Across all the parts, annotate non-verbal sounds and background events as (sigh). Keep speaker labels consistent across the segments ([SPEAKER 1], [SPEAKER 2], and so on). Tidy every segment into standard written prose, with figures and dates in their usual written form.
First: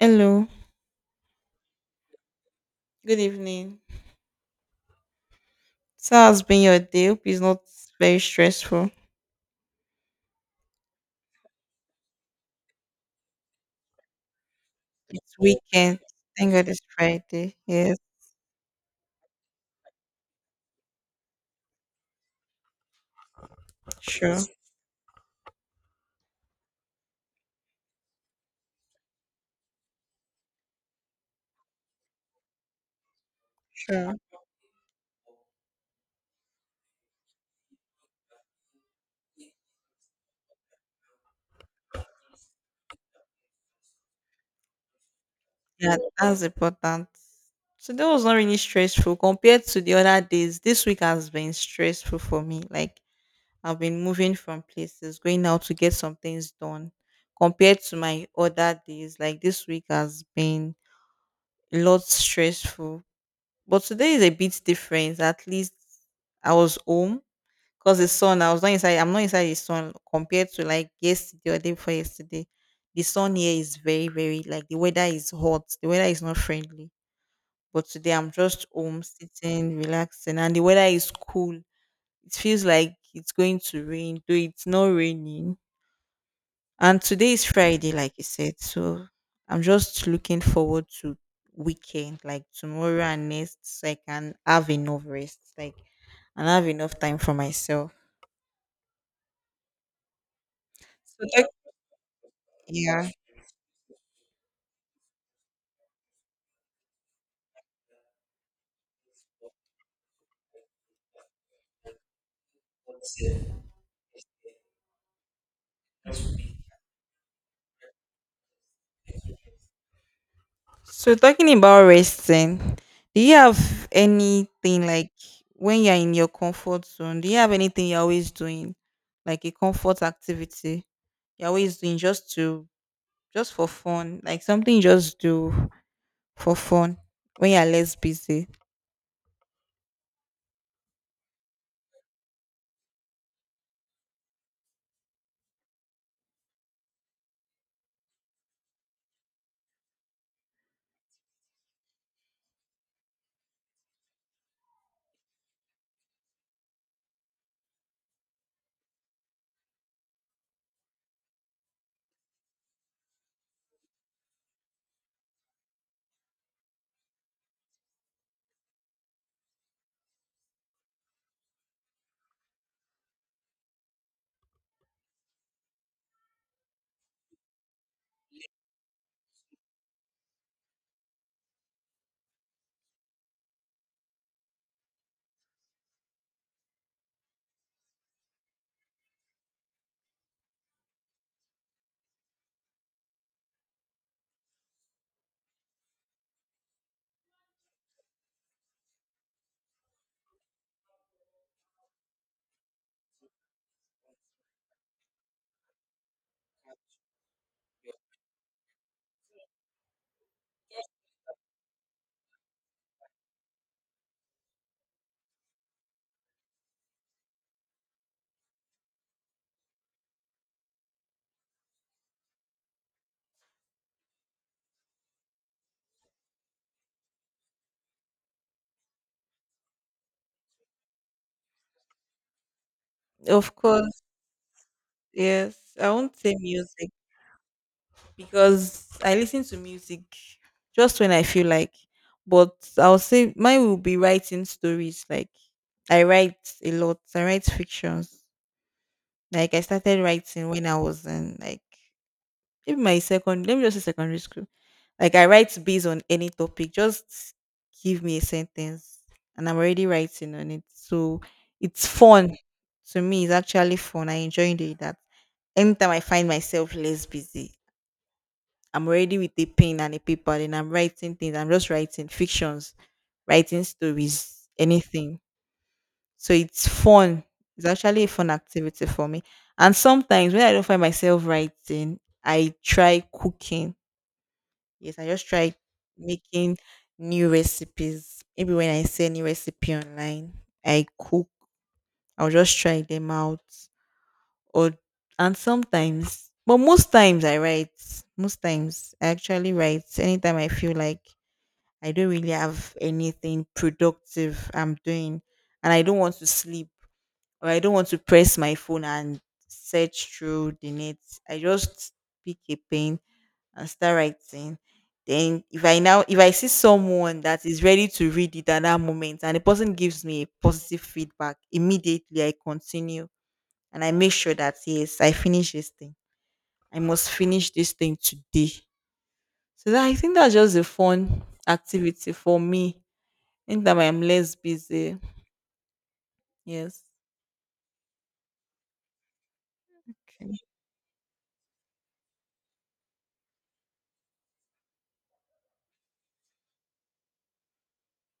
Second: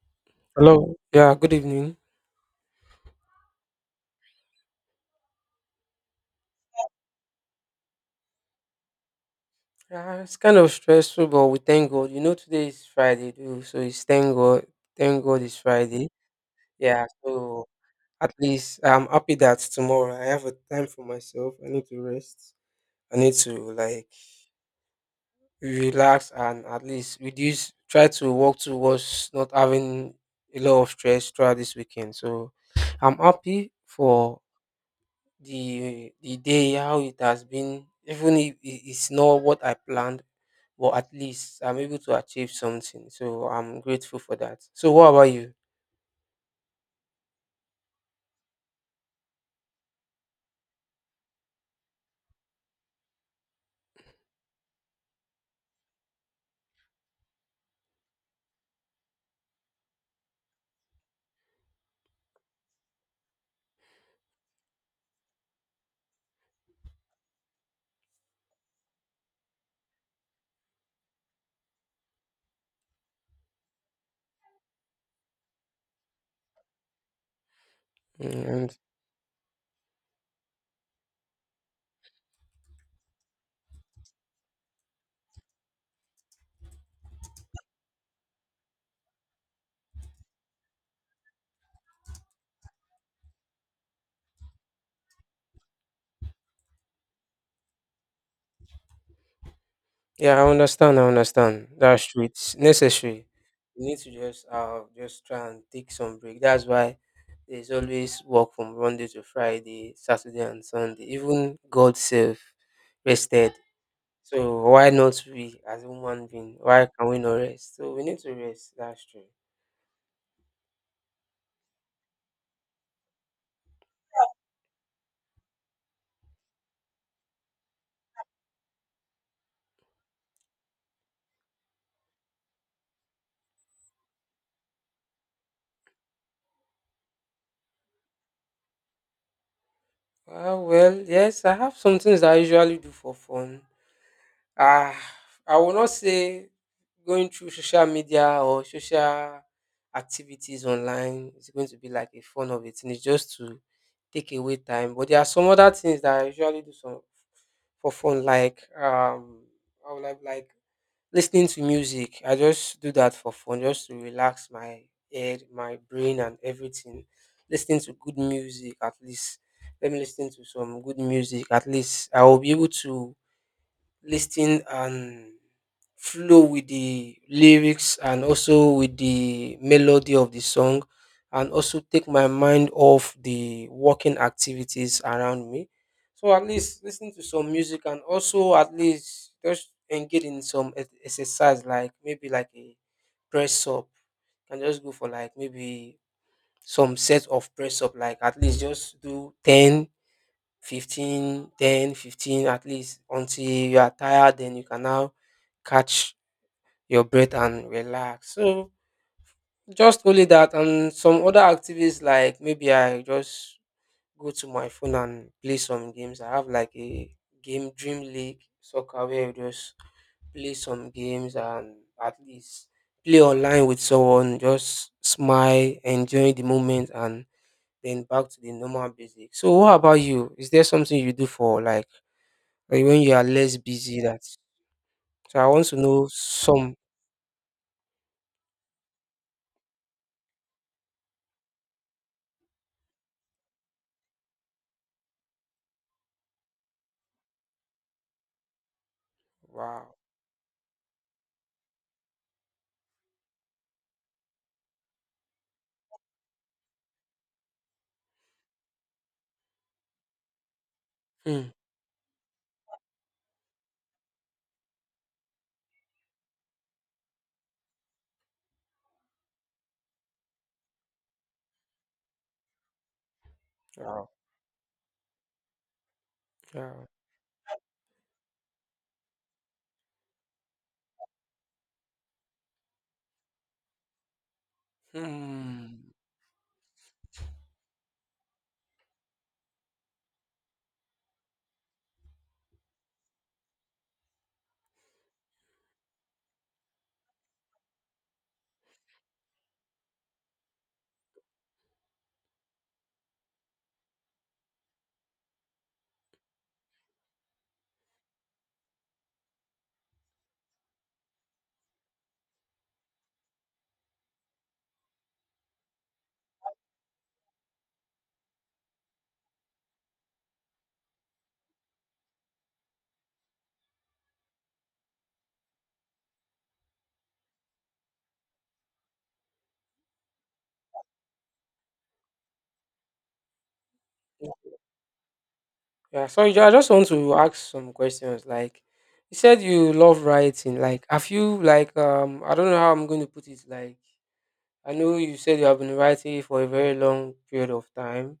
[SPEAKER 1] Hello,
[SPEAKER 2] Hello. Yeah, good evening.
[SPEAKER 1] good evening. So, how's been your day? Hope it's not very stressful.
[SPEAKER 2] It's kind of stressful, but we thank God. Today is Friday, too, so it's thank God. Thank
[SPEAKER 1] It's
[SPEAKER 2] God it's
[SPEAKER 1] weekend.
[SPEAKER 2] Friday.
[SPEAKER 1] Thank God it's
[SPEAKER 2] Yeah,
[SPEAKER 1] Friday.
[SPEAKER 2] so
[SPEAKER 1] Yes,
[SPEAKER 2] at least I'm happy that tomorrow I have a time for myself. I need to rest. I need to like
[SPEAKER 1] sure,
[SPEAKER 2] relax and at least reduce, try to work towards not having a lot of stress throughout this weekend. So I'm happy
[SPEAKER 1] sure.
[SPEAKER 2] for the day how it has been, even if it's not what I planned, but at least I'm able to achieve something, so I'm grateful for that. So what about you?
[SPEAKER 1] Yeah, that's important. Today was not really stressful compared to the other days. This week has been stressful for me. Like, I've been moving from places, going out to get some things done compared to my other days. Like, this week has been a lot stressful. But today is a bit different. At least I was home 'cause the sun, I'm not inside the sun compared to like yesterday or day before yesterday. The sun here is very, very like the weather is hot. The weather is not friendly. But today I'm
[SPEAKER 2] Mm,
[SPEAKER 1] just
[SPEAKER 2] and
[SPEAKER 1] home sitting, relaxing, and the weather is cool. It feels like it's going to rain, though it's not raining. And today is Friday, like you said. So I'm just looking forward to weekend, like tomorrow and next, so I can have enough rest, like and have enough time for myself.
[SPEAKER 2] yeah, I understand. I
[SPEAKER 1] So that,
[SPEAKER 2] understand. That's true, it's
[SPEAKER 1] yeah.
[SPEAKER 2] necessary. You need to just try and take some break. That's why there's always work from Monday to Friday, Saturday and Sunday. Even God self rested, so why not we as human being? Why can we not rest? So we need to rest. That's true.
[SPEAKER 1] So talking about resting, do you have anything like when you're in your comfort zone? Do you have anything you're always doing, like a comfort activity you're always doing just for fun, like something you just do for fun when you're less busy?
[SPEAKER 2] Well, yes, I have some things I usually do for fun. Ah, I will not say going through social media or social activities online is going to be like a fun of it, and it's just to take away time. But there are some other things that I usually do some for fun, like I would like listening to music. I just do that for fun, just to relax my head, my brain, and everything. Listening to good music, at least. Let me listen to some good music. At least I will be able to listening and flow with the lyrics and also with the melody of the song, and also take my mind off the working activities around me. So at least listening to some music, and also at least just engage in some exercise, like maybe like a press up. And just go for like maybe some set of press up, like at least just do 10, 15, 10, 15, at least until you are tired, then you can now catch your breath and relax. So just only that and some other activities, like maybe I just go to my phone and play some games. I have like a game, Dream League Soccer, where you just play some games, and at least play online with someone, just smile, enjoy the moment, and then back to the normal basic. So what about you? Is there something you do for like when you are
[SPEAKER 1] Of
[SPEAKER 2] less
[SPEAKER 1] course,
[SPEAKER 2] busy, that so I
[SPEAKER 1] yes.
[SPEAKER 2] want to
[SPEAKER 1] I
[SPEAKER 2] know
[SPEAKER 1] won't say
[SPEAKER 2] some.
[SPEAKER 1] music because I listen to music just when I feel like. But I'll say mine will be writing stories. Like I write a lot. I write fictions. Like I
[SPEAKER 2] Wow.
[SPEAKER 1] started writing when I was in like maybe my second let me just say secondary school. Like I write based on any topic. Just give me a sentence and I'm already writing on it. So
[SPEAKER 2] Mm.
[SPEAKER 1] it's fun. To me, it's actually fun. I enjoy doing that. Anytime I find myself less busy, I'm already with a pen and a paper and I'm writing things. I'm just writing fictions, writing
[SPEAKER 2] Wow.
[SPEAKER 1] stories, anything. So it's
[SPEAKER 2] Yeah.
[SPEAKER 1] fun. It's actually a fun activity for me. And sometimes when I don't find myself writing, I try cooking. Yes, I just try
[SPEAKER 2] Hmm.
[SPEAKER 1] making new recipes. Maybe when I see a new recipe online, I cook. I'll just try them out. Or and sometimes, but most times I write. Most times I actually write. Anytime I feel like I don't really have anything productive I'm doing, and I don't want to sleep or I don't want to press my phone and search through the net. I just pick a pen and start writing. Then if I see someone that is ready to read it at that moment and the person gives me a positive feedback, immediately I continue and I make sure that yes, I finish this thing. I must finish this thing today. So that, I think that's just a fun activity for me. Anytime I'm less busy.
[SPEAKER 2] Yeah. So I I just
[SPEAKER 1] Yes.
[SPEAKER 2] want to ask some questions. Like, you said you love writing. Like, have you like I don't know how I'm going to put it, like I know you said you have been writing for a very long period of time.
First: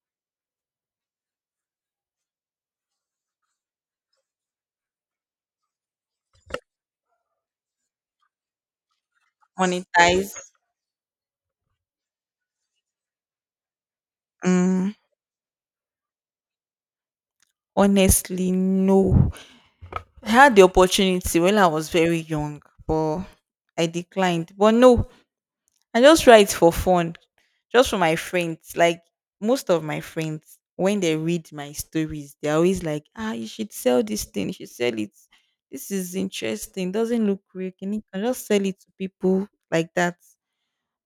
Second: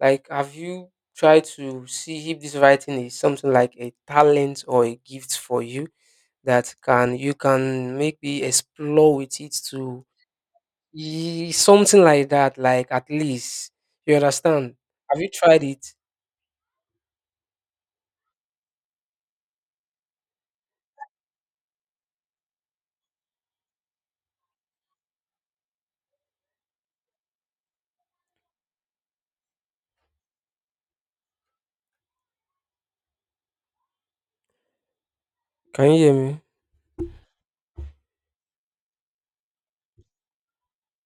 [SPEAKER 2] Like, have you tried to see if this writing is something like a talent or a gift for you, that can you can maybe explore with it to.
[SPEAKER 1] Monetize.
[SPEAKER 2] Something like that, like at least. You understand?
[SPEAKER 1] Mm,
[SPEAKER 2] Have you tried it?
[SPEAKER 1] honestly, no. I had the opportunity when I was very young, but I declined. But no, I just write for fun, just for my friends. Like most of my friends, when they read my stories, they're always like, ah, you should sell this thing, you should sell it. This
[SPEAKER 2] Can you hear
[SPEAKER 1] is
[SPEAKER 2] me?
[SPEAKER 1] interesting, doesn't look real. Can you can just sell it to people like that?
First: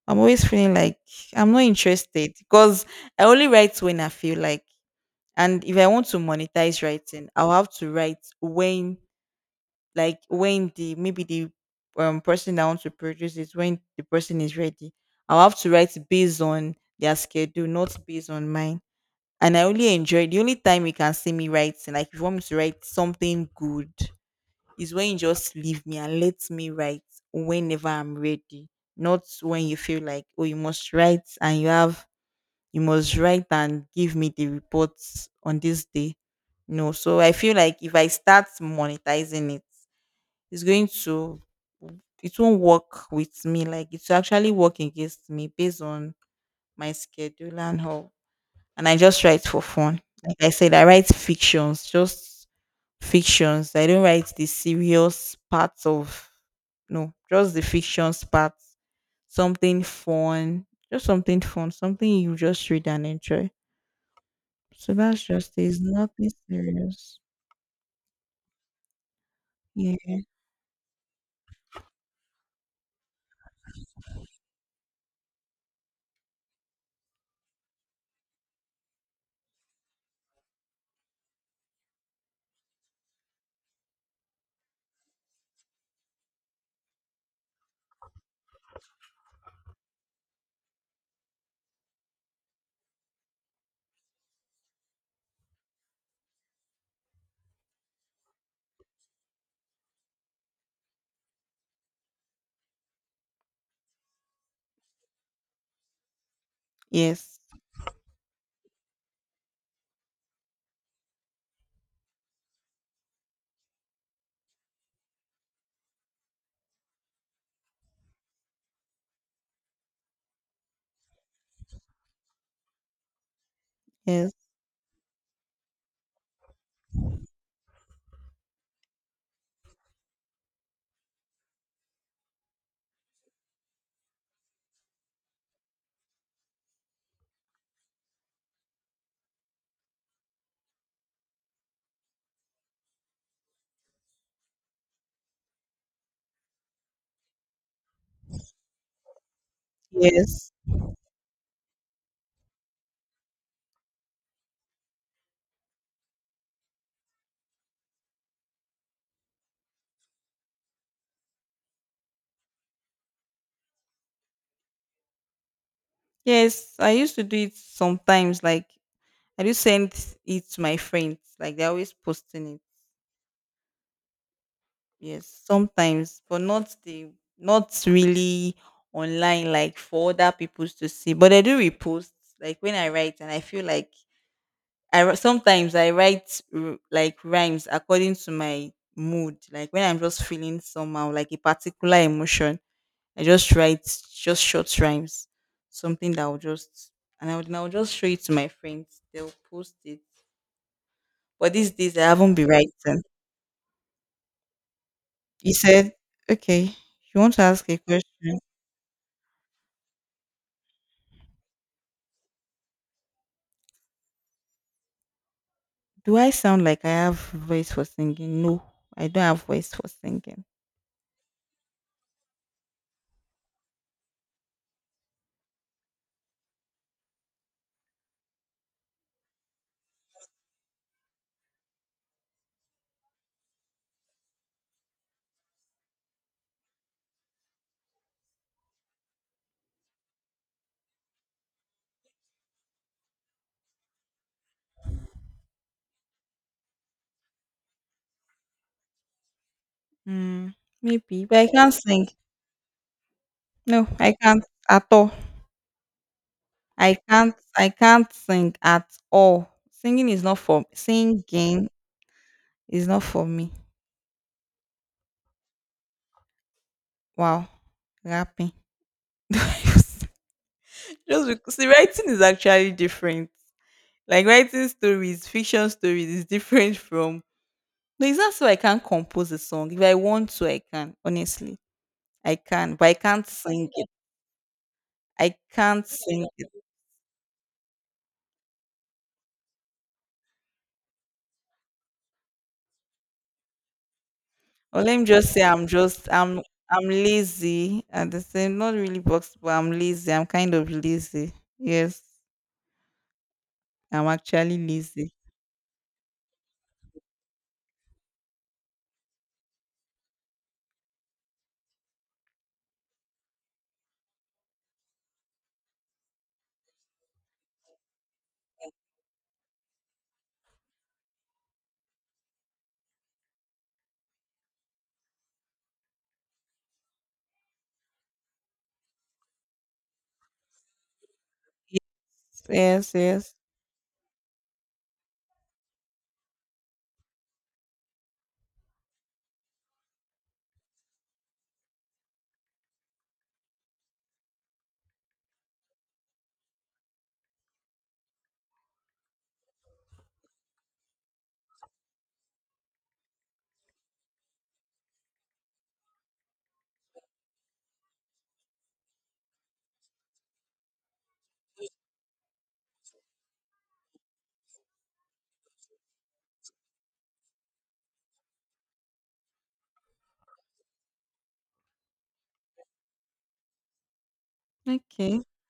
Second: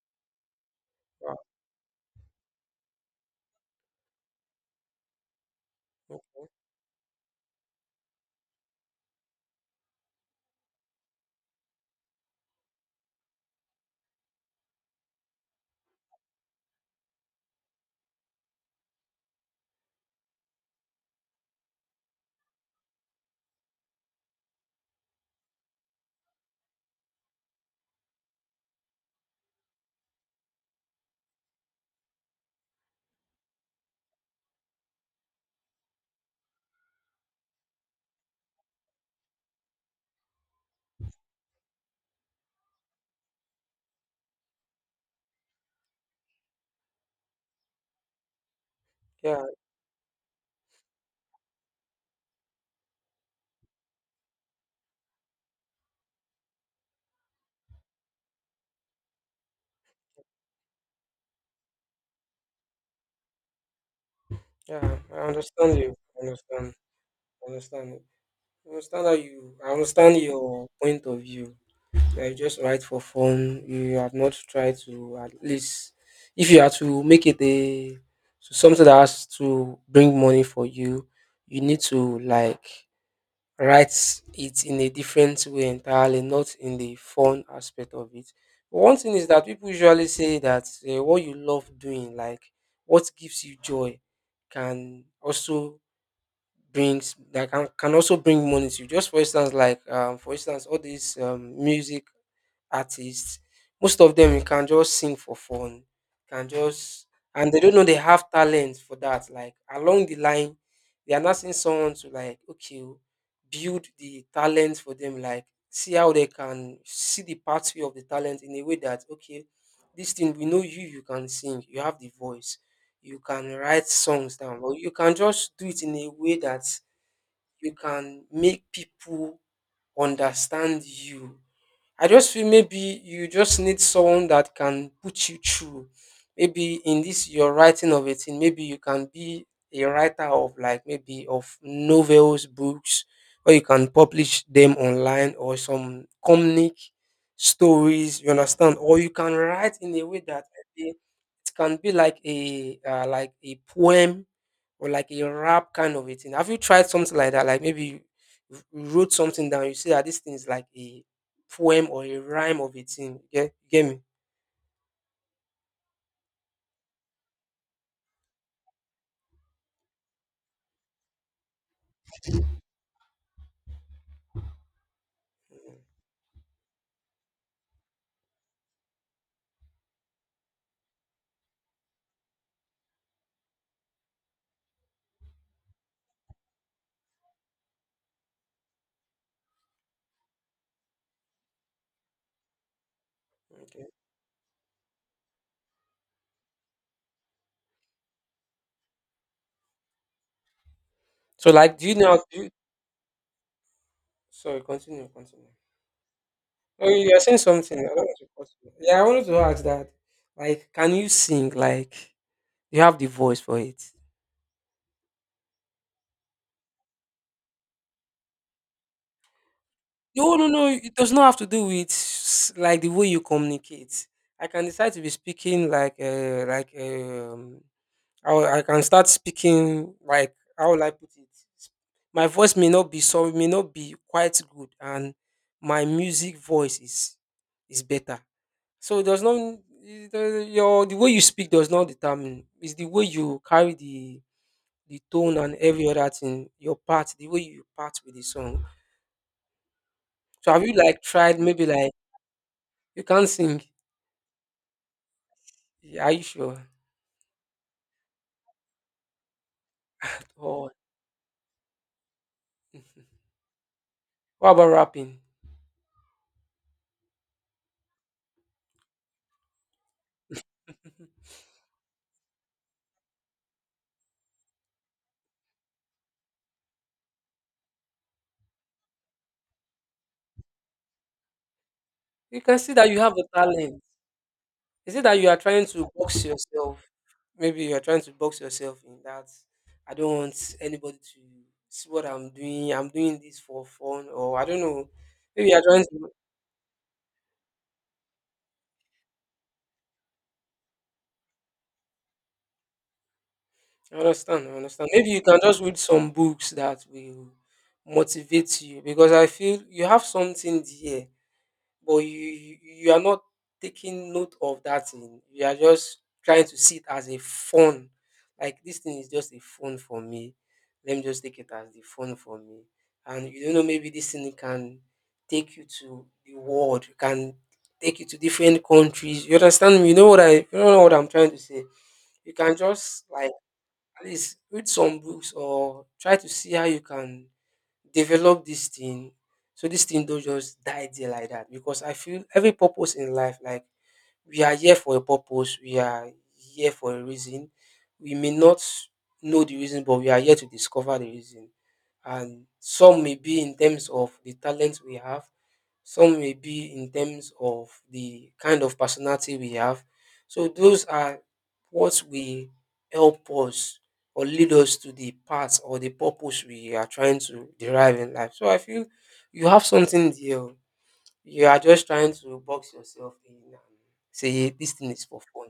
[SPEAKER 1] I'm always feeling like
[SPEAKER 2] Wow.
[SPEAKER 1] I'm not interested because I only write when I feel like. And if I want to
[SPEAKER 2] Okay.
[SPEAKER 1] monetize writing, I'll have to write when like when the maybe the person that wants to produce it, when the person is ready. I'll have to write based on their schedule, not based on mine. And I only enjoy the only time you can see me writing, like if you want me to write something good, is when you just leave me and let me write whenever I'm ready. Not when you feel like, oh, you must write and you must write and give me the reports on this day. No, so I feel like if I start monetizing it, it's going to it won't work with me like it's actually work against me based on my schedule and how. And I just write
[SPEAKER 2] Yeah,
[SPEAKER 1] for fun, like I said. I write fictions, just fictions. I don't write the serious parts of no, just the fictions part, something fun, just something fun, something you just read and enjoy. So
[SPEAKER 2] yeah. I
[SPEAKER 1] that's just
[SPEAKER 2] understand
[SPEAKER 1] it's
[SPEAKER 2] you. I
[SPEAKER 1] nothing
[SPEAKER 2] understand.
[SPEAKER 1] serious.
[SPEAKER 2] I understand. I understand how you I
[SPEAKER 1] Yeah.
[SPEAKER 2] understand your point of view. Yeah, you just write for fun. You have not tried to, at least, if you are to make it a to something that has to bring money for you, you need to like write it in a different way entirely, not in the fun aspect of it. One thing is that people usually say that what you love doing, like what gives you joy, can also brings that can also bring money to you. Just for instance, like for instance, all these music artists, most of them you can just sing for fun, can just,
[SPEAKER 1] yes
[SPEAKER 2] and they don't know they have talent for that. Like, along the line, they are not seeing someone to like okay, build the talent for them. Like, see how they can see the pathway of the talent in a way that okay, this thing we know you can sing, you have the voice, you can write
[SPEAKER 1] yes
[SPEAKER 2] songs down, but you can just do it in a way that you can make people understand you. I just feel maybe you just need someone that can put you through. Maybe in this your writing of a thing, maybe you can be a writer of like maybe of novels, books, or you can publish them online, or some comic stories, you understand? Or you can write in a way that
[SPEAKER 1] yes
[SPEAKER 2] it can be like a poem, or like a rap kind of a thing. Have you tried something like that? Like maybe you wrote something down. You see that this thing is like a poem or a rhyme of a thing. Yeah, get me?
[SPEAKER 1] Yes, I used to do it sometimes. Like I do send it to my friends. Like they're always posting it. Yes, sometimes, but not really online. Like for other people to see, but I do repost. Like when I write, and I feel like sometimes I write like rhymes according to my mood. Like when I'm just feeling somehow, like a particular emotion. I just write
[SPEAKER 2] Okay.
[SPEAKER 1] just short rhymes, something that will just and I would now just show it to my friends. They'll post it.
[SPEAKER 2] So
[SPEAKER 1] But these
[SPEAKER 2] like, do you
[SPEAKER 1] days I
[SPEAKER 2] know?
[SPEAKER 1] haven't
[SPEAKER 2] Do
[SPEAKER 1] been
[SPEAKER 2] you,
[SPEAKER 1] writing.
[SPEAKER 2] sorry, continue, continue.
[SPEAKER 1] He said, "Okay,
[SPEAKER 2] Oh, you are
[SPEAKER 1] you want
[SPEAKER 2] saying
[SPEAKER 1] to ask a
[SPEAKER 2] something. I don't want to
[SPEAKER 1] question?
[SPEAKER 2] cut you. Yeah, I wanted to ask that. Like, can you sing? Like, you have the voice for it.
[SPEAKER 1] Do I sound like I have voice for singing? No, I don't have voice for
[SPEAKER 2] No,
[SPEAKER 1] singing.
[SPEAKER 2] no, no. It does not have to do with like the way you communicate. I can decide to be speaking like I can start speaking like, how will I put it? My voice may not be so may not be quite good, and my music voice is better. So it does not your the way you speak does not determine. It's the way you carry the tone and every other thing. Your part, the way you part with the song.
[SPEAKER 1] Mm,
[SPEAKER 2] So have you like
[SPEAKER 1] maybe, but
[SPEAKER 2] tried
[SPEAKER 1] I
[SPEAKER 2] maybe
[SPEAKER 1] can't
[SPEAKER 2] like.
[SPEAKER 1] sing.
[SPEAKER 2] You can't sing.
[SPEAKER 1] No, I can't at all.
[SPEAKER 2] Yeah, are you sure
[SPEAKER 1] I can't. I can't sing at all.
[SPEAKER 2] at all?
[SPEAKER 1] Singing is
[SPEAKER 2] (laughs)
[SPEAKER 1] not for me.
[SPEAKER 2] What about rapping?
[SPEAKER 1] Wow, rapping. (laughs)
[SPEAKER 2] (laughs)
[SPEAKER 1] Just because see, writing is actually different. Like writing stories, fiction stories is different from. No, it's not so I can't compose a song. If I want to, I can. Honestly, I
[SPEAKER 2] You can see
[SPEAKER 1] can, but
[SPEAKER 2] that
[SPEAKER 1] I
[SPEAKER 2] you have a
[SPEAKER 1] can't sing
[SPEAKER 2] talent.
[SPEAKER 1] it.
[SPEAKER 2] Is it that you
[SPEAKER 1] I
[SPEAKER 2] are trying
[SPEAKER 1] can't
[SPEAKER 2] to box
[SPEAKER 1] sing it.
[SPEAKER 2] yourself? Maybe you are trying to box yourself in that I don't want anybody to see what I'm doing. I'm doing this for fun, or I don't
[SPEAKER 1] Or
[SPEAKER 2] know.
[SPEAKER 1] let me just say,
[SPEAKER 2] Maybe you are
[SPEAKER 1] I'm
[SPEAKER 2] trying
[SPEAKER 1] just
[SPEAKER 2] to.
[SPEAKER 1] I'm lazy at the same. Not really box, but I'm lazy. I'm kind of lazy. Yes,
[SPEAKER 2] I
[SPEAKER 1] I'm
[SPEAKER 2] understand. I
[SPEAKER 1] actually
[SPEAKER 2] understand. Maybe
[SPEAKER 1] lazy.
[SPEAKER 2] you can just read some books that will motivate you, because I feel you have something there, but you are not taking note of that thing. You are just trying to see it as a fun. Like, this thing is just a fun for me. Let me just take it as the fun for me. And you don't know, maybe this thing can take you to the world. It can take you to different countries. You understand me? You know what I'm trying to say. You
[SPEAKER 1] Yes,
[SPEAKER 2] can
[SPEAKER 1] yes,
[SPEAKER 2] just like
[SPEAKER 1] yes.
[SPEAKER 2] at least read some books or try to see how you can develop this thing, so this thing don't just die there like that. Because I feel every purpose in life, like, we are here for a purpose, we are here for a reason. We may not know the reason, but we are here to discover the reason. And some may be in terms of the talent we have, some may be in terms of the kind of personality we have. So those are what will help us or lead us to the path or the purpose we are trying to derive in life. So I feel you have something there. You are just trying to box yourself in and say this thing is
[SPEAKER 1] Okay.
[SPEAKER 2] for fun.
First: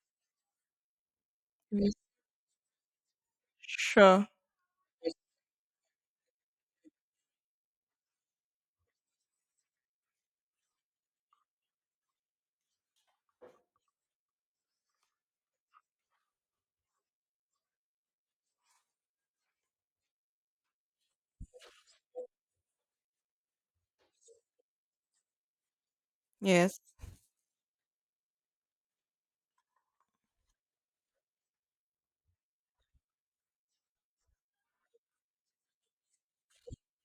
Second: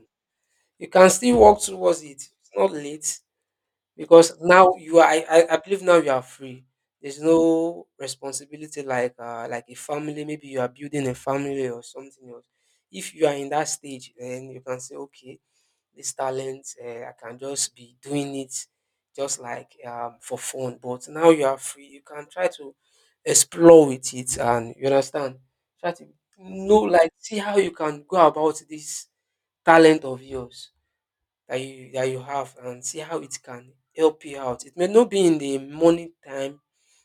[SPEAKER 2] You can still work
[SPEAKER 1] Yes.
[SPEAKER 2] towards it. It's not late,
[SPEAKER 1] Sure.
[SPEAKER 2] because now you are, I believe now you are free. There's no responsibility like a family, maybe you are building a family or something else. If you are in that stage, then you can say okay, this talent I can just be doing it, just like for fun. But now you are free, you can try to explore with it, and you understand, try to
[SPEAKER 1] Yes.
[SPEAKER 2] know, like, see how you can go about this talent of yours that you have, and see how it can help you out. It may not be in the morning time.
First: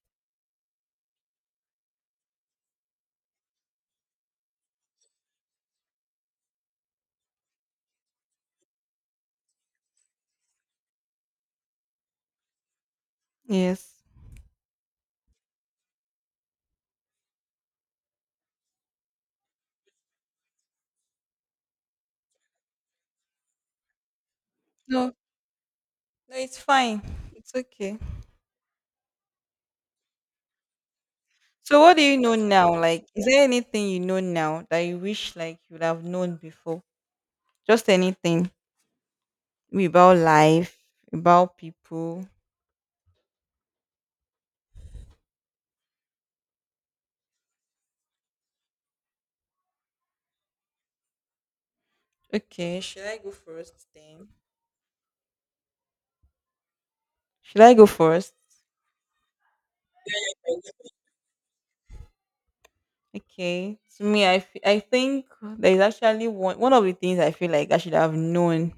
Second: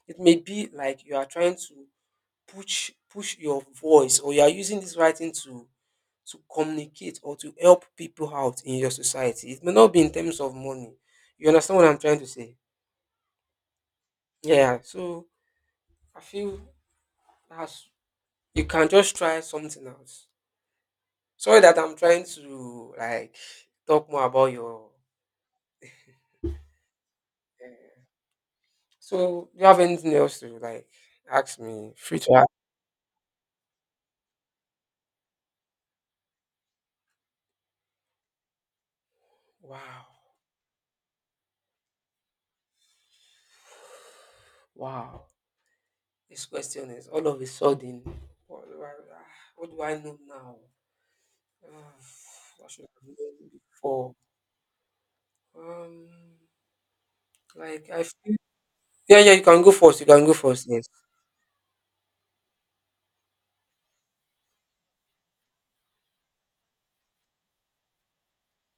[SPEAKER 2] It may be like you are trying to push your voice, or you are using this writing to communicate, or to help people out in your society. It may not be in terms of money. You understand what I'm trying to say?
[SPEAKER 1] Yes.
[SPEAKER 2] Yeah. So I feel that's you can just try something else. Sorry that I'm trying to like talk more about your
[SPEAKER 1] No. No, it's fine. It's okay.
[SPEAKER 2] eh, So do you have anything else to like ask
[SPEAKER 1] So
[SPEAKER 2] me?
[SPEAKER 1] what do you
[SPEAKER 2] Free to
[SPEAKER 1] know
[SPEAKER 2] ask.
[SPEAKER 1] now? Like, is there anything you know now that you wish like you would have known before? Just anything maybe
[SPEAKER 2] Wow,
[SPEAKER 1] about life, about people.
[SPEAKER 2] wow. This question is all of a sudden. What do I, what do I know now? Ah, What
[SPEAKER 1] Okay,
[SPEAKER 2] should
[SPEAKER 1] should
[SPEAKER 2] I
[SPEAKER 1] I go
[SPEAKER 2] know
[SPEAKER 1] first
[SPEAKER 2] before?
[SPEAKER 1] then?
[SPEAKER 2] Um,
[SPEAKER 1] Should I go
[SPEAKER 2] like I
[SPEAKER 1] first?
[SPEAKER 2] feel. Yeah, yeah. You can go first. You can go first. Yes.
[SPEAKER 1] Okay. To me, I think there is actually one of the things I feel like I should have known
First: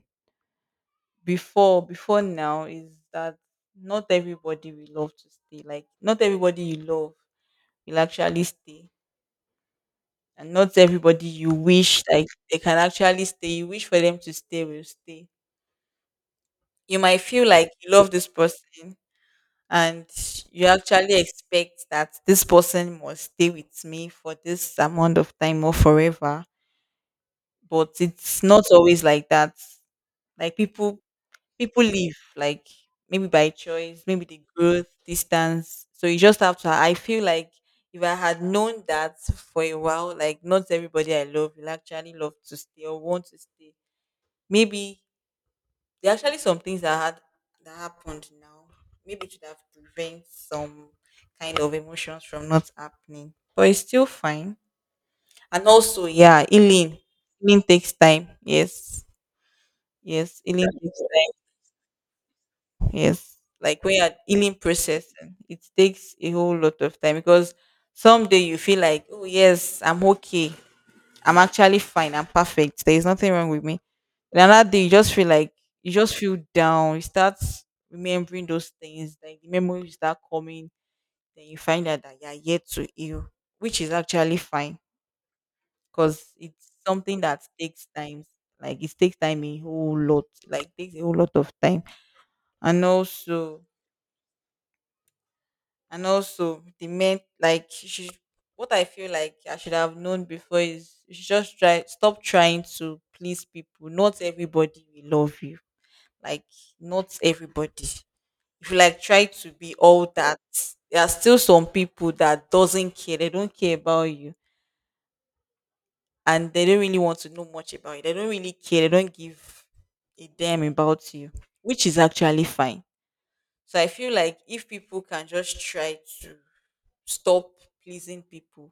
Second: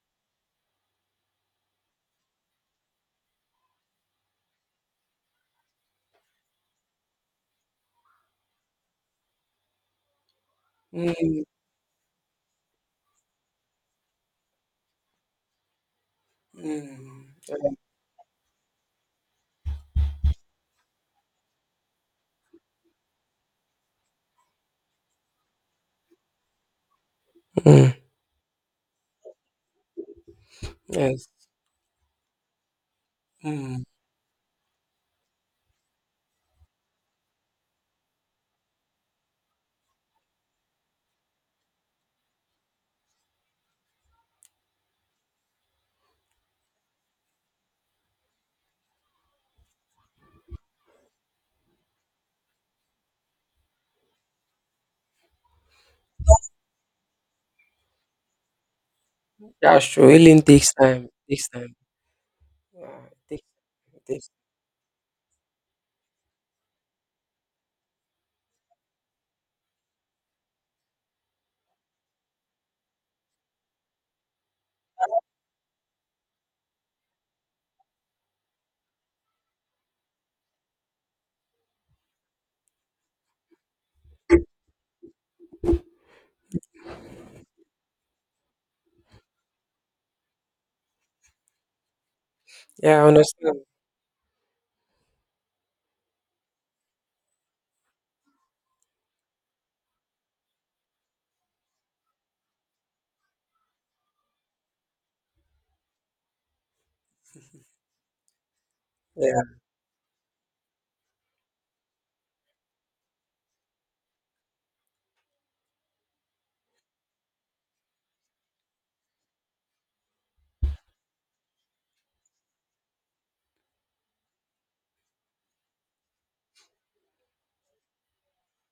[SPEAKER 1] before now is that not everybody will love to stay. Like, not everybody you love will actually stay and not everybody
[SPEAKER 2] Mm,
[SPEAKER 1] you wish like they can actually stay. You wish for them to stay will stay. You might
[SPEAKER 2] mm,
[SPEAKER 1] feel
[SPEAKER 2] yeah.
[SPEAKER 1] like you love this person and you actually expect that this person must stay with me for this amount of time or forever. But
[SPEAKER 2] Mm,
[SPEAKER 1] it's not always like that. Like people
[SPEAKER 2] yes.
[SPEAKER 1] people leave, like maybe by
[SPEAKER 2] Mm.
[SPEAKER 1] choice, maybe the growth distance, so you just have to, I feel like, if I had known that for a while, like not everybody I love will actually love to stay or want to stay, maybe there are actually some things that happened now, maybe it should have prevent some kind of emotions from not happening. But it's still fine. And also, yeah, healing takes time. Yes.
[SPEAKER 2] That's true.
[SPEAKER 1] Yes,
[SPEAKER 2] Healing
[SPEAKER 1] healing
[SPEAKER 2] takes
[SPEAKER 1] takes
[SPEAKER 2] time.
[SPEAKER 1] time.
[SPEAKER 2] Takes time. Yeah, it
[SPEAKER 1] Yes.
[SPEAKER 2] takes,
[SPEAKER 1] Like when
[SPEAKER 2] it
[SPEAKER 1] you're
[SPEAKER 2] takes.
[SPEAKER 1] healing processing, it takes a whole lot of time because someday you feel like, oh yes, I'm okay. I'm actually fine. I'm perfect. There is nothing wrong with me. And another day you just feel like you just feel down. You start remembering those things, like the memories start coming, then you find out that you're yet to heal, which is actually fine. Because it's something that takes time. Like it takes time a whole lot. Like takes a whole lot of time. And
[SPEAKER 2] Yeah, I understand.
[SPEAKER 1] also and also the men like what I feel like I should have known before is you should just try stop trying to please people. Not everybody will love you. Like, not everybody, if you like try to
[SPEAKER 2] Yeah.
[SPEAKER 1] be all that, there are still some people that doesn't care. They don't care about you and they don't really want to know much about you. They don't really care. They don't give a damn about you, which is actually fine. So I feel like if people can just try to stop pleasing people.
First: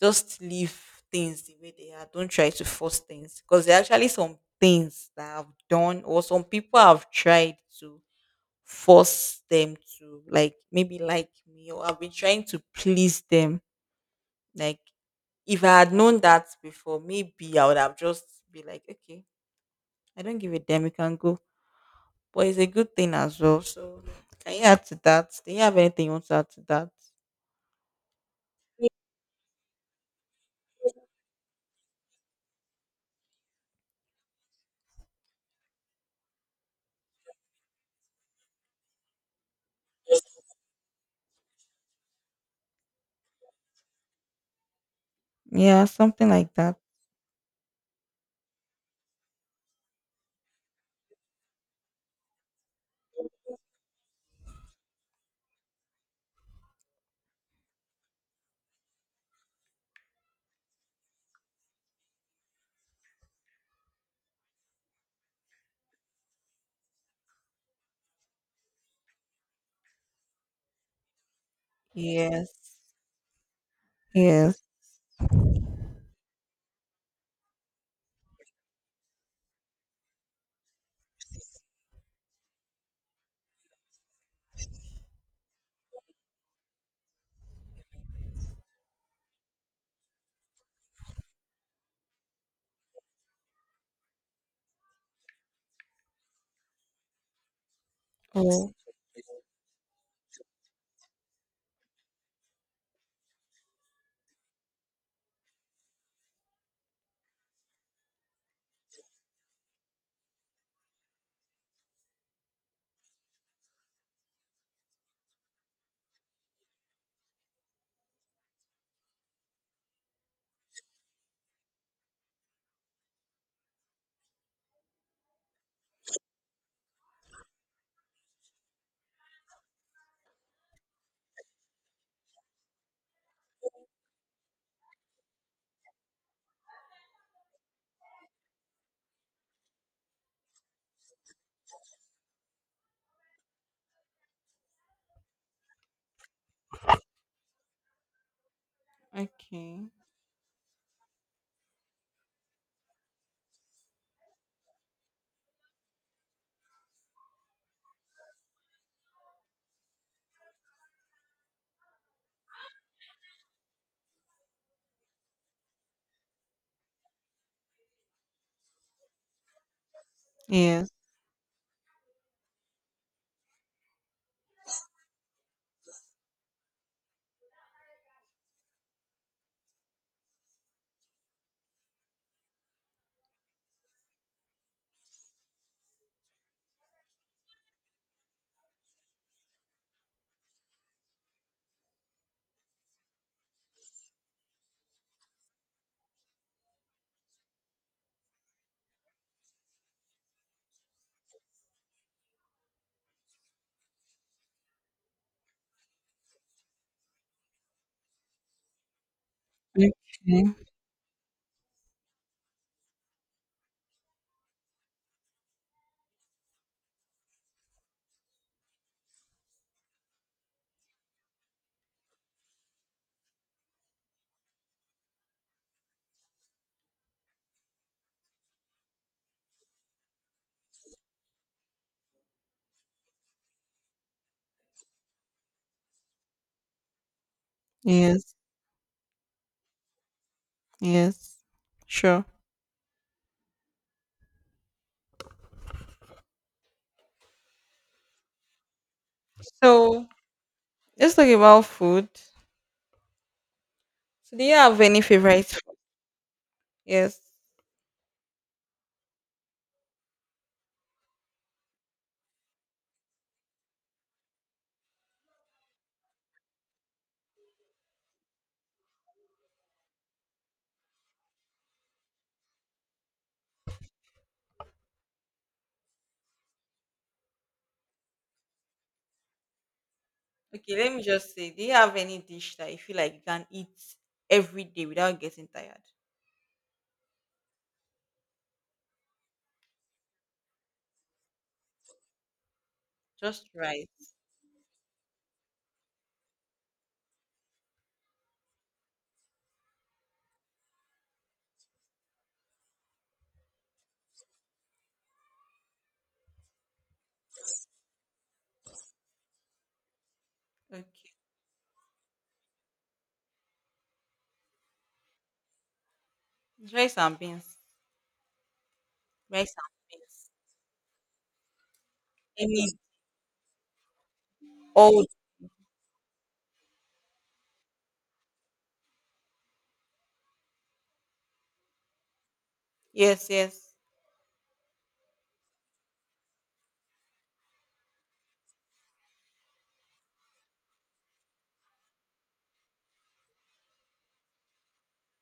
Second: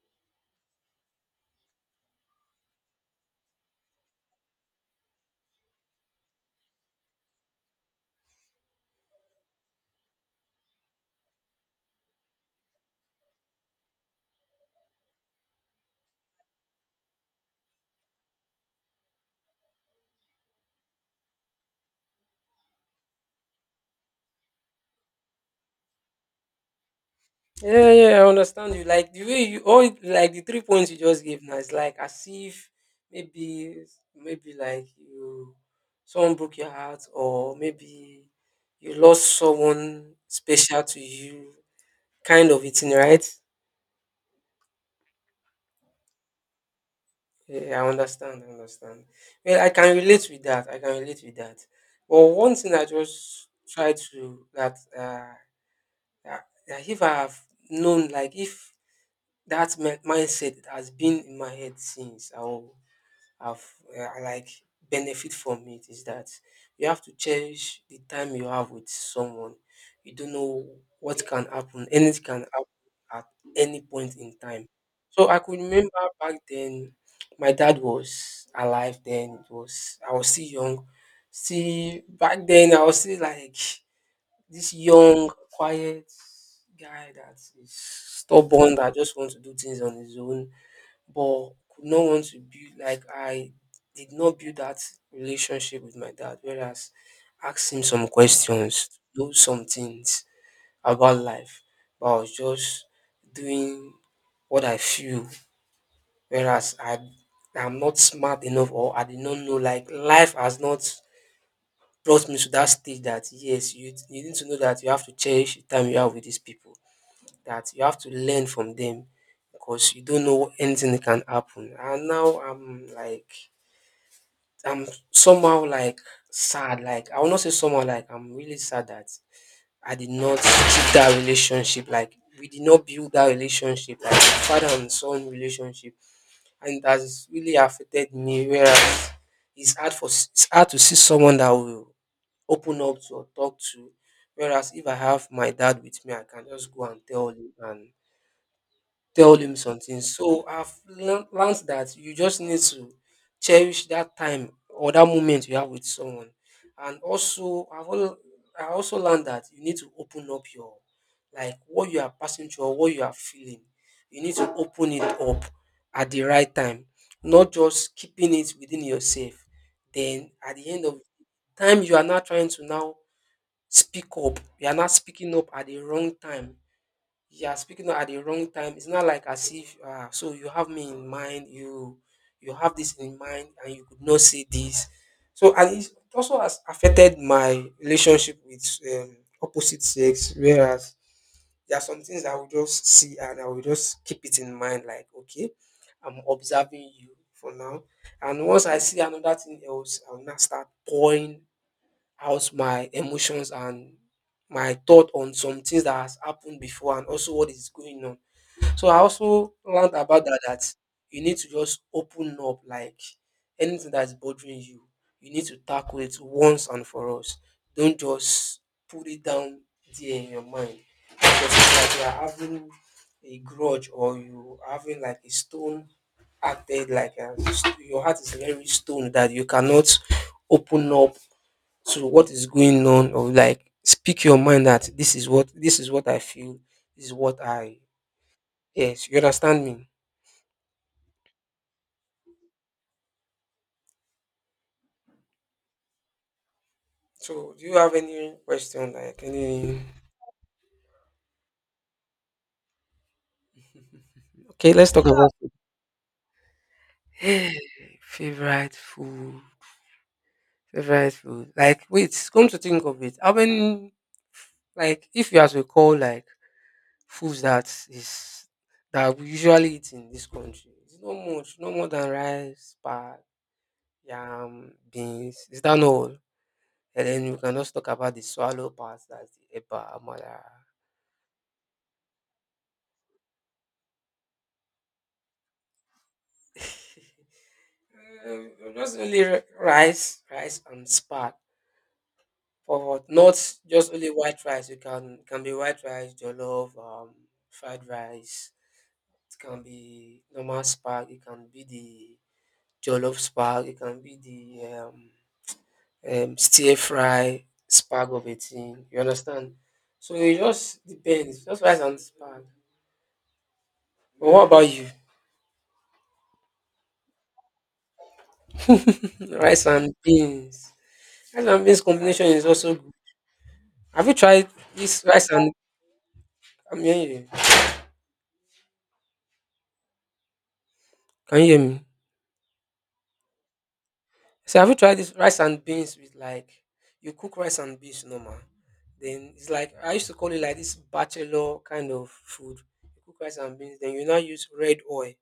[SPEAKER 1] Just leave things the way they are. Don't try to force things because there are actually some things that I've done or some people have tried to force them to like maybe like me or I've been trying to please them. Like if I had known that before, maybe I would have just be like, okay, I don't give a damn, you can go. But it's a good thing as well. So can you add to that? Do you have anything you want to add to that?
[SPEAKER 2] Yeah, yeah, yeah, I understand you. Like the way you all like the three points you just gave now it's like as if maybe maybe like you someone broke your heart, or maybe you lost someone special to you, kind of a thing, right?
[SPEAKER 1] Yeah, something like that.
[SPEAKER 2] Yeah, I understand, I understand. Well, I can relate with that. I can relate with that. But one thing I just try to that if I have known, like if that mindset has been in my head since, I'll have I like benefit from it is that you have to cherish the time you have with someone. You don't know what can happen. Anything can happen
[SPEAKER 1] Yes.
[SPEAKER 2] at any point in
[SPEAKER 1] Yes.
[SPEAKER 2] time. So I could remember back then my dad was alive, then it was I was still young. See, back then I was still like this young, quiet guy that is stubborn, that just wants to do things on his own, but could not want to build, like, I did not build that relationship with my dad, whereas asked him some
[SPEAKER 1] Oh,
[SPEAKER 2] questions, do some things about life, but I was just doing what I feel, whereas I'm not smart enough, or I did not know, like life has not brought me to that stage that yes, you need to know that you have to cherish the time you have with these people, that you have to learn from them because you don't know anything that can happen. And now I'm like, I'm somehow like sad. Like, I will not say somehow, like I'm really sad that I did not keep that relationship. Like, we did not build that relationship, like father and son relationship. And it has really affected me. Whereas it's hard to see someone that will open up to or talk to. Whereas if I have my dad with me, I can just go and tell him
[SPEAKER 1] okay.
[SPEAKER 2] something. So I've learned that you just need to cherish that time or that moment you have with someone. And also, I also learned that you need to open up your, like what you are passing through or what you are feeling. You need to open it up at the right time, not just keeping it within yourself. Then at the end
[SPEAKER 1] Yes.
[SPEAKER 2] of time, you are not trying to now speak up. You are not speaking up at the wrong time. You are speaking up at the wrong time. It's not like as if so you have me in mind, you have this in mind, and you could not say this. So, and it also has affected my relationship with opposite sex. Whereas there are some things I will just see and I will just keep it in mind. Like okay, I'm observing you for now, and once I see another thing else, I'll not start pouring out my emotions and my thought on some things that has happened before and also what is going on. So I also learned about that,
[SPEAKER 1] Okay.
[SPEAKER 2] that you need to just open up, like anything that is bothering you, you need to tackle it once and for all. Don't just put it down there in your mind. Because it's like you are having a grudge, or you are having like a stone, acted like a, your heart is very stone that you cannot open up to what is going on, or like speak your mind that this is what, this is what I feel, this is what I,
[SPEAKER 1] Yes.
[SPEAKER 2] yes, you understand me.
[SPEAKER 1] Yes. Sure.
[SPEAKER 2] So do you have any question, like any?
[SPEAKER 1] So let's talk about food. So do you
[SPEAKER 2] Okay,
[SPEAKER 1] have
[SPEAKER 2] let's
[SPEAKER 1] any
[SPEAKER 2] talk about
[SPEAKER 1] favorite food? Yes.
[SPEAKER 2] food. (sighs) Favorite food. Favorite food. Like wait, come to think of it, how many, like if you have to call like foods that is that we usually eat in this country, it's not much, no more than rice, pad, yam, beans. Is that not all? And then we can just talk about the swallow parts, that's the eba, amala.
[SPEAKER 1] Okay, let me just say, do you have any dish that you feel like you can eat every day without getting tired?
[SPEAKER 2] (laughs) Um, just only rice and spat. For not
[SPEAKER 1] Just
[SPEAKER 2] just only
[SPEAKER 1] rice.
[SPEAKER 2] white rice, you can be white rice, jollof, fried rice. It can be normal spark. It can be the jollof spark. It can be the stir fry spark of a thing. You understand? So it just
[SPEAKER 1] Okay.
[SPEAKER 2] depends. Just rice and spark. But what about you?
[SPEAKER 1] Rice and beans.
[SPEAKER 2] (laughs)
[SPEAKER 1] Rice
[SPEAKER 2] Rice
[SPEAKER 1] and
[SPEAKER 2] and
[SPEAKER 1] beans.
[SPEAKER 2] beans. Rice and beans combination is
[SPEAKER 1] Any
[SPEAKER 2] also good. Have you tried this
[SPEAKER 1] old
[SPEAKER 2] rice and, I'm hearing you. Can you hear me?
[SPEAKER 1] yes.
[SPEAKER 2] So have you tried this rice and beans with like, you cook rice and beans normal? Then it's like, I used to call it like this bachelor kind of food. You cook rice and beans, then you now use red oil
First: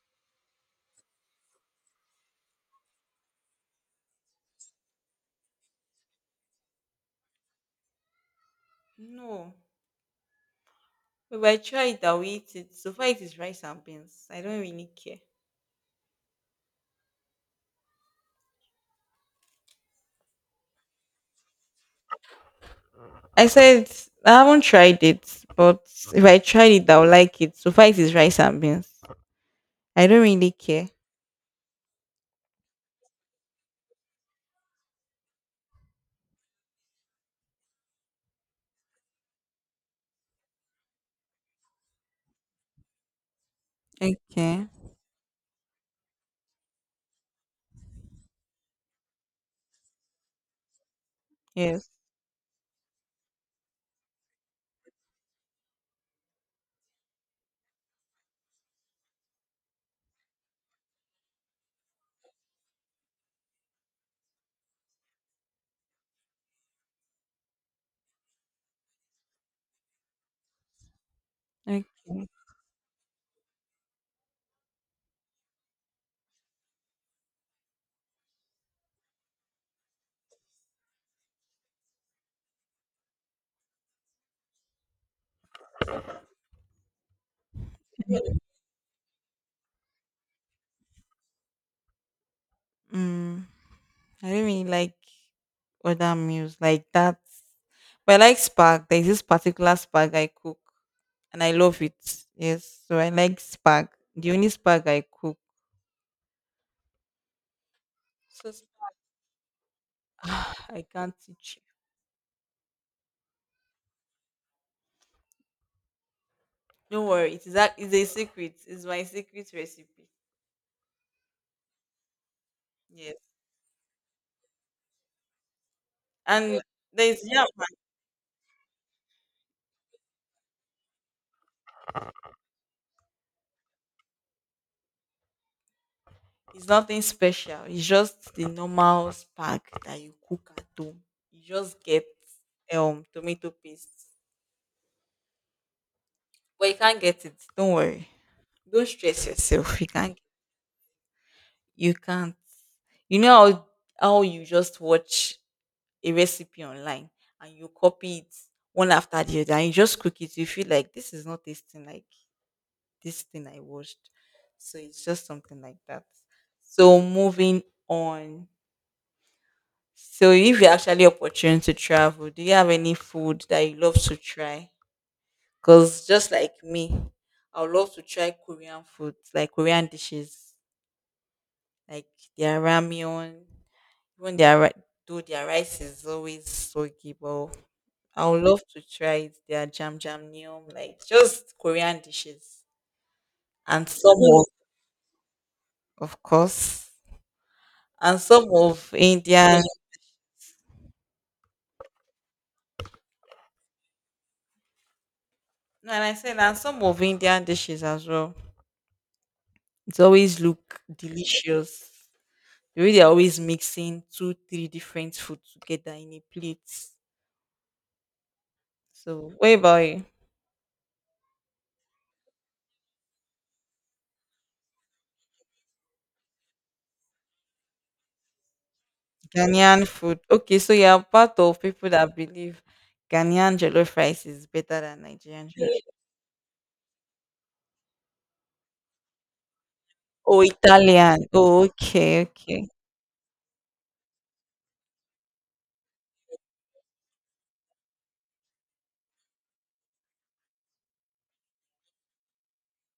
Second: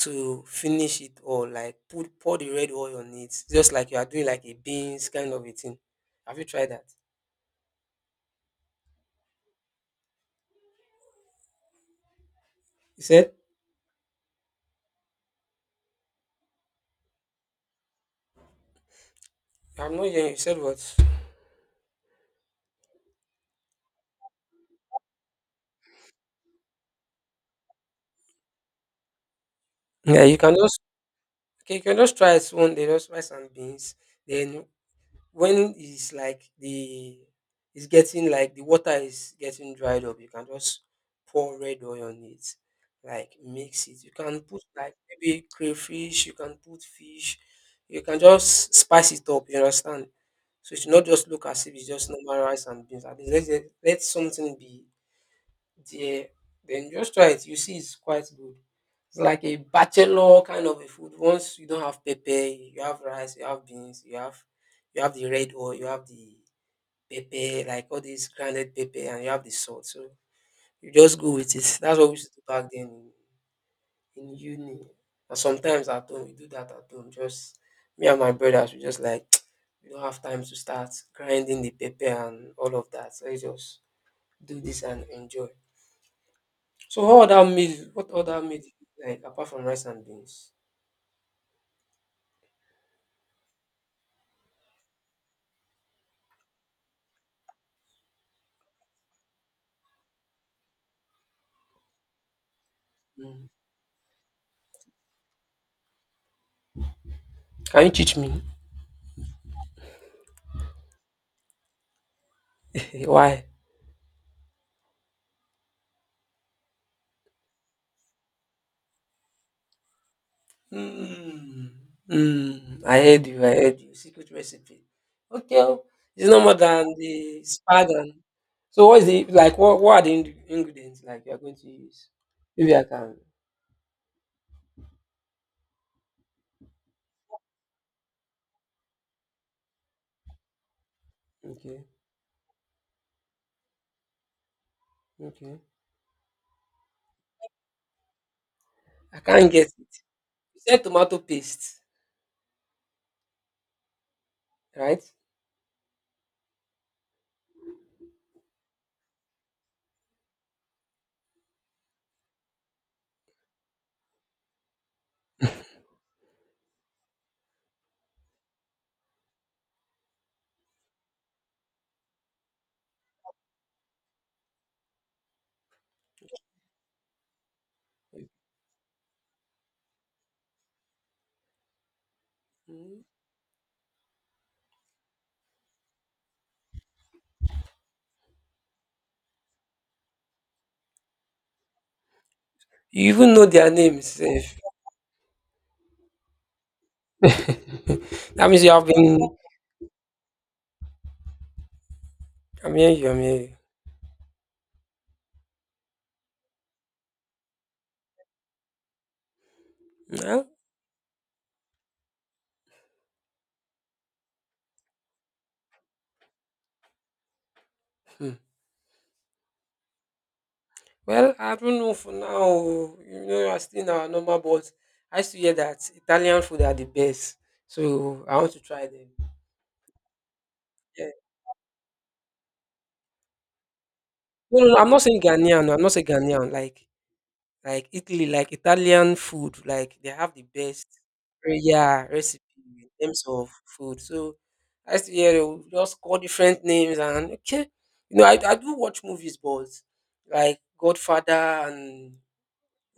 [SPEAKER 2] to finish it, or like put, pour the red oil on it. Just like you are doing like a beans kind of a thing. Have you tried that?
[SPEAKER 1] No. But I try it, I'll eat it. So
[SPEAKER 2] You
[SPEAKER 1] far it
[SPEAKER 2] said,
[SPEAKER 1] is rice and beans. I don't really care.
[SPEAKER 2] I'm not hearing you. You said what?
[SPEAKER 1] I said I haven't tried it, but if I tried it, I would like it. Suffice is rice and beans. I don't
[SPEAKER 2] Yeah, you
[SPEAKER 1] really
[SPEAKER 2] can just,
[SPEAKER 1] care.
[SPEAKER 2] okay, you can just try it one day, just rice and beans. Then when it's like the, it's getting like, the water is getting dried up, you can just pour red oil on it, like mix it. You can put
[SPEAKER 1] Okay.
[SPEAKER 2] like maybe crayfish, you can put fish, you can just spice it up, you understand? So it should not just look as if
[SPEAKER 1] Yes.
[SPEAKER 2] it's just normal rice and beans. At least let, let something be there, then just try it. You see, it's quite good. It's like a bachelor kind of a food. Once you don't have pepper, you have rice, you have beans, you have, you have the red oil, you have the pepper, like all these grounded pepper, and you have the salt. So you just go with it.
[SPEAKER 1] Okay.
[SPEAKER 2] That's what we used to do back then in uni. And sometimes at home, we do that at home. Just me and my brothers, we just like, (tsk) we don't have time to start grinding the pepper and all of that. So you just do this and enjoy. So what other meal? What other meal do you like apart from rice and beans?
[SPEAKER 1] Mm, I don't really like other meals like that. But I like spag. There's this particular spag I cook, and I love it. Yes. So I like
[SPEAKER 2] Mm.
[SPEAKER 1] spag. The only spag I cook.
[SPEAKER 2] Can you teach me?
[SPEAKER 1] So sp- (sighs) I can't teach
[SPEAKER 2] (laughs) Why?
[SPEAKER 1] you. Don't worry. It is that is a secret. It's my secret recipe.
[SPEAKER 2] Mm. Mm. I
[SPEAKER 1] Yes.
[SPEAKER 2] heard you. I heard you. Secret recipe. Okay, oh, it's no more
[SPEAKER 1] And
[SPEAKER 2] than
[SPEAKER 1] there's
[SPEAKER 2] the
[SPEAKER 1] yam.
[SPEAKER 2] spag. So what is the, like, what are the ingredients like you are going to use? Maybe I can.
[SPEAKER 1] It's nothing special. It's just the normal spag that you cook at home. You just
[SPEAKER 2] Okay,
[SPEAKER 1] get tomato paste.
[SPEAKER 2] okay.
[SPEAKER 1] But you can't get it. Don't worry. Don't
[SPEAKER 2] I
[SPEAKER 1] stress
[SPEAKER 2] can't get it.
[SPEAKER 1] yourself.
[SPEAKER 2] You said tomato paste,
[SPEAKER 1] You can't. You know how you just
[SPEAKER 2] right?
[SPEAKER 1] watch a recipe online and you copy it one after the other and you just cook it. You feel like this is not tasting like this thing I watched. So it's just something like that. So moving on, so if you're actually opportune to travel, do you have any food that you love to try? Because just like me, I would love to try Korean food, like Korean dishes, like their
[SPEAKER 2] Mm.
[SPEAKER 1] ramyeon, even though their rice is always soggy, but I would love to try it, their jam jam neum, like just Korean dishes.
[SPEAKER 2] You even know their
[SPEAKER 1] And
[SPEAKER 2] names,
[SPEAKER 1] some
[SPEAKER 2] sef.
[SPEAKER 1] of course.
[SPEAKER 2] (laughs)
[SPEAKER 1] And some
[SPEAKER 2] That means you have
[SPEAKER 1] of
[SPEAKER 2] been.
[SPEAKER 1] Indian
[SPEAKER 2] I'm here. You. I'm
[SPEAKER 1] no, and I said and some of Indian dishes as well. It always
[SPEAKER 2] here.
[SPEAKER 1] look delicious. The way they're always mixing two, three different food together in a plate.
[SPEAKER 2] Hmm.
[SPEAKER 1] So what about you?
[SPEAKER 2] Well, I don't know for now, oh. You know, I still in our normal, but I used to hear that Italian food are the best. So I want to try them.
[SPEAKER 1] Ghanaian food. Okay, so you're
[SPEAKER 2] Yeah.
[SPEAKER 1] part of people that believe Ghanaian jollof rice is
[SPEAKER 2] No, no, no,
[SPEAKER 1] better
[SPEAKER 2] I'm
[SPEAKER 1] than
[SPEAKER 2] not saying
[SPEAKER 1] Nigerian
[SPEAKER 2] Ghanaian. No,
[SPEAKER 1] jollof.
[SPEAKER 2] I'm
[SPEAKER 1] (laughs)
[SPEAKER 2] not saying Ghanaian. Like Italy, like Italian food, like they have
[SPEAKER 1] Oh,
[SPEAKER 2] the best,
[SPEAKER 1] Italian. Oh,
[SPEAKER 2] yeah,
[SPEAKER 1] okay,
[SPEAKER 2] recipe
[SPEAKER 1] okay.
[SPEAKER 2] in terms of food. So I used to hear they would just call different names, and okay, you know, I do watch movies, but like Godfather and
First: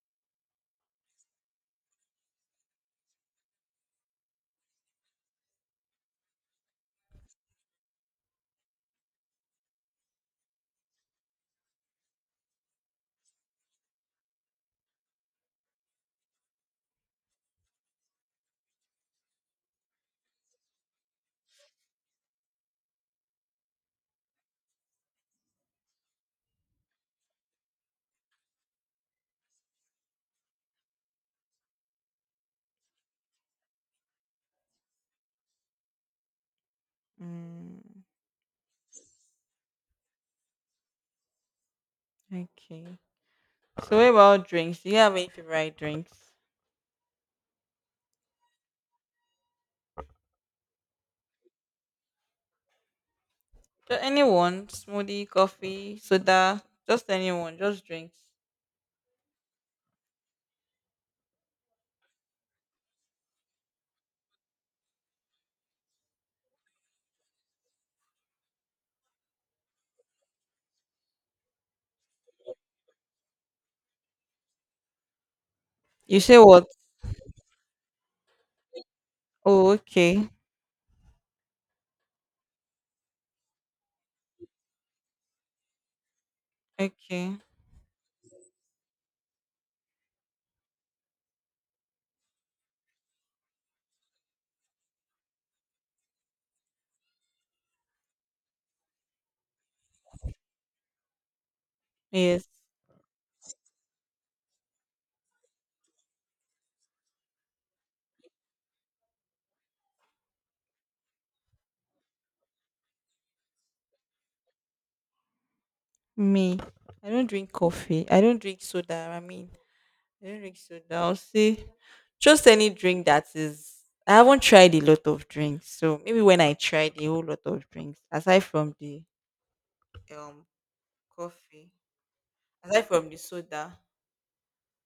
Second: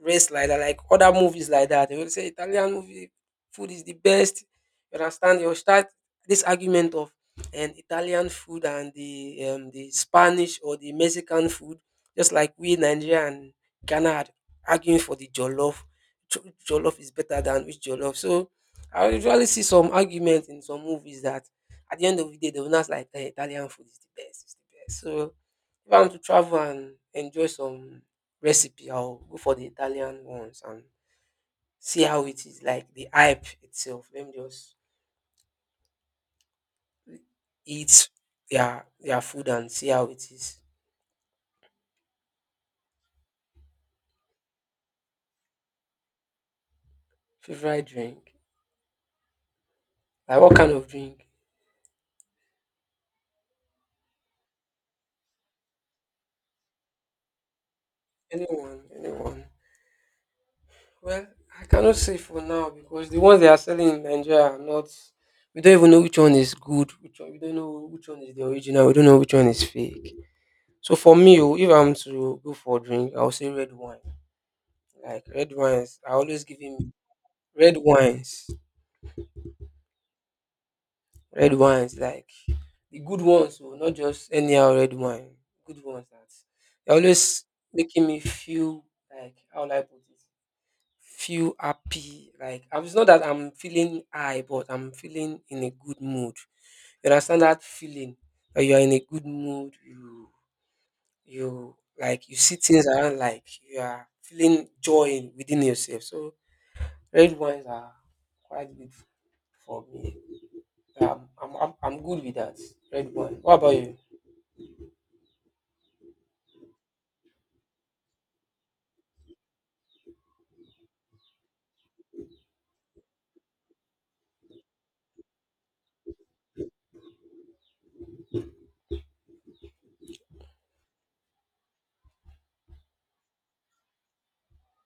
[SPEAKER 2] race like that, like other movies like that. They will say Italian movie food is the best. You understand? You'll start this argument of, and Italian food and the Spanish or the Mexican food, just like we Nigeria and Ghana are arguing for the jollof. Jollof is better than which jollof. So I usually see some argument in some movies that at the end of the day, they will not like, "Eh, Italian food is the best. It's the best." So if I want to travel and enjoy some recipe, I'll go for the Italian ones and see how it is, like the hype itself. Let me just
[SPEAKER 1] Mm,
[SPEAKER 2] eat their food and see how it is.
[SPEAKER 1] okay. So what about drinks? Do you have any favorite drinks?
[SPEAKER 2] Favorite drink? Like what kind of drink?
[SPEAKER 1] Just anyone, smoothie, coffee, soda, just anyone, just drinks.
[SPEAKER 2] Anyone, anyone. Well, I cannot say for now because the ones they are selling in Nigeria are not, we don't even know which one is good. Which one, we don't know which one is the original. We don't know which one is fake. So for me, oh, if I'm to go for a drink, I'll say red wine. Like red wines, I
[SPEAKER 1] You say
[SPEAKER 2] always give
[SPEAKER 1] what?
[SPEAKER 2] him red wines.
[SPEAKER 1] Oh, okay.
[SPEAKER 2] Red wines, like the good ones, oh, not just anyhow red wine. Good ones that they're
[SPEAKER 1] Okay.
[SPEAKER 2] always making me feel, like how will I put it? Feel happy. Like I- it's not that I'm feeling high, but I'm feeling in a good mood. You understand that feeling that you are in a good mood. You like, you
[SPEAKER 1] Yes,
[SPEAKER 2] see things around like you are feeling joy within yourself. So red wines are quite good for me. I'm good with that. Red one. What about you?
[SPEAKER 1] me. I don't drink coffee. I don't drink soda. I mean, I don't drink soda. I'll say just any drink that is. I haven't tried a lot of drinks, so maybe when I tried a whole lot of drinks, aside from the um coffee, aside from the soda,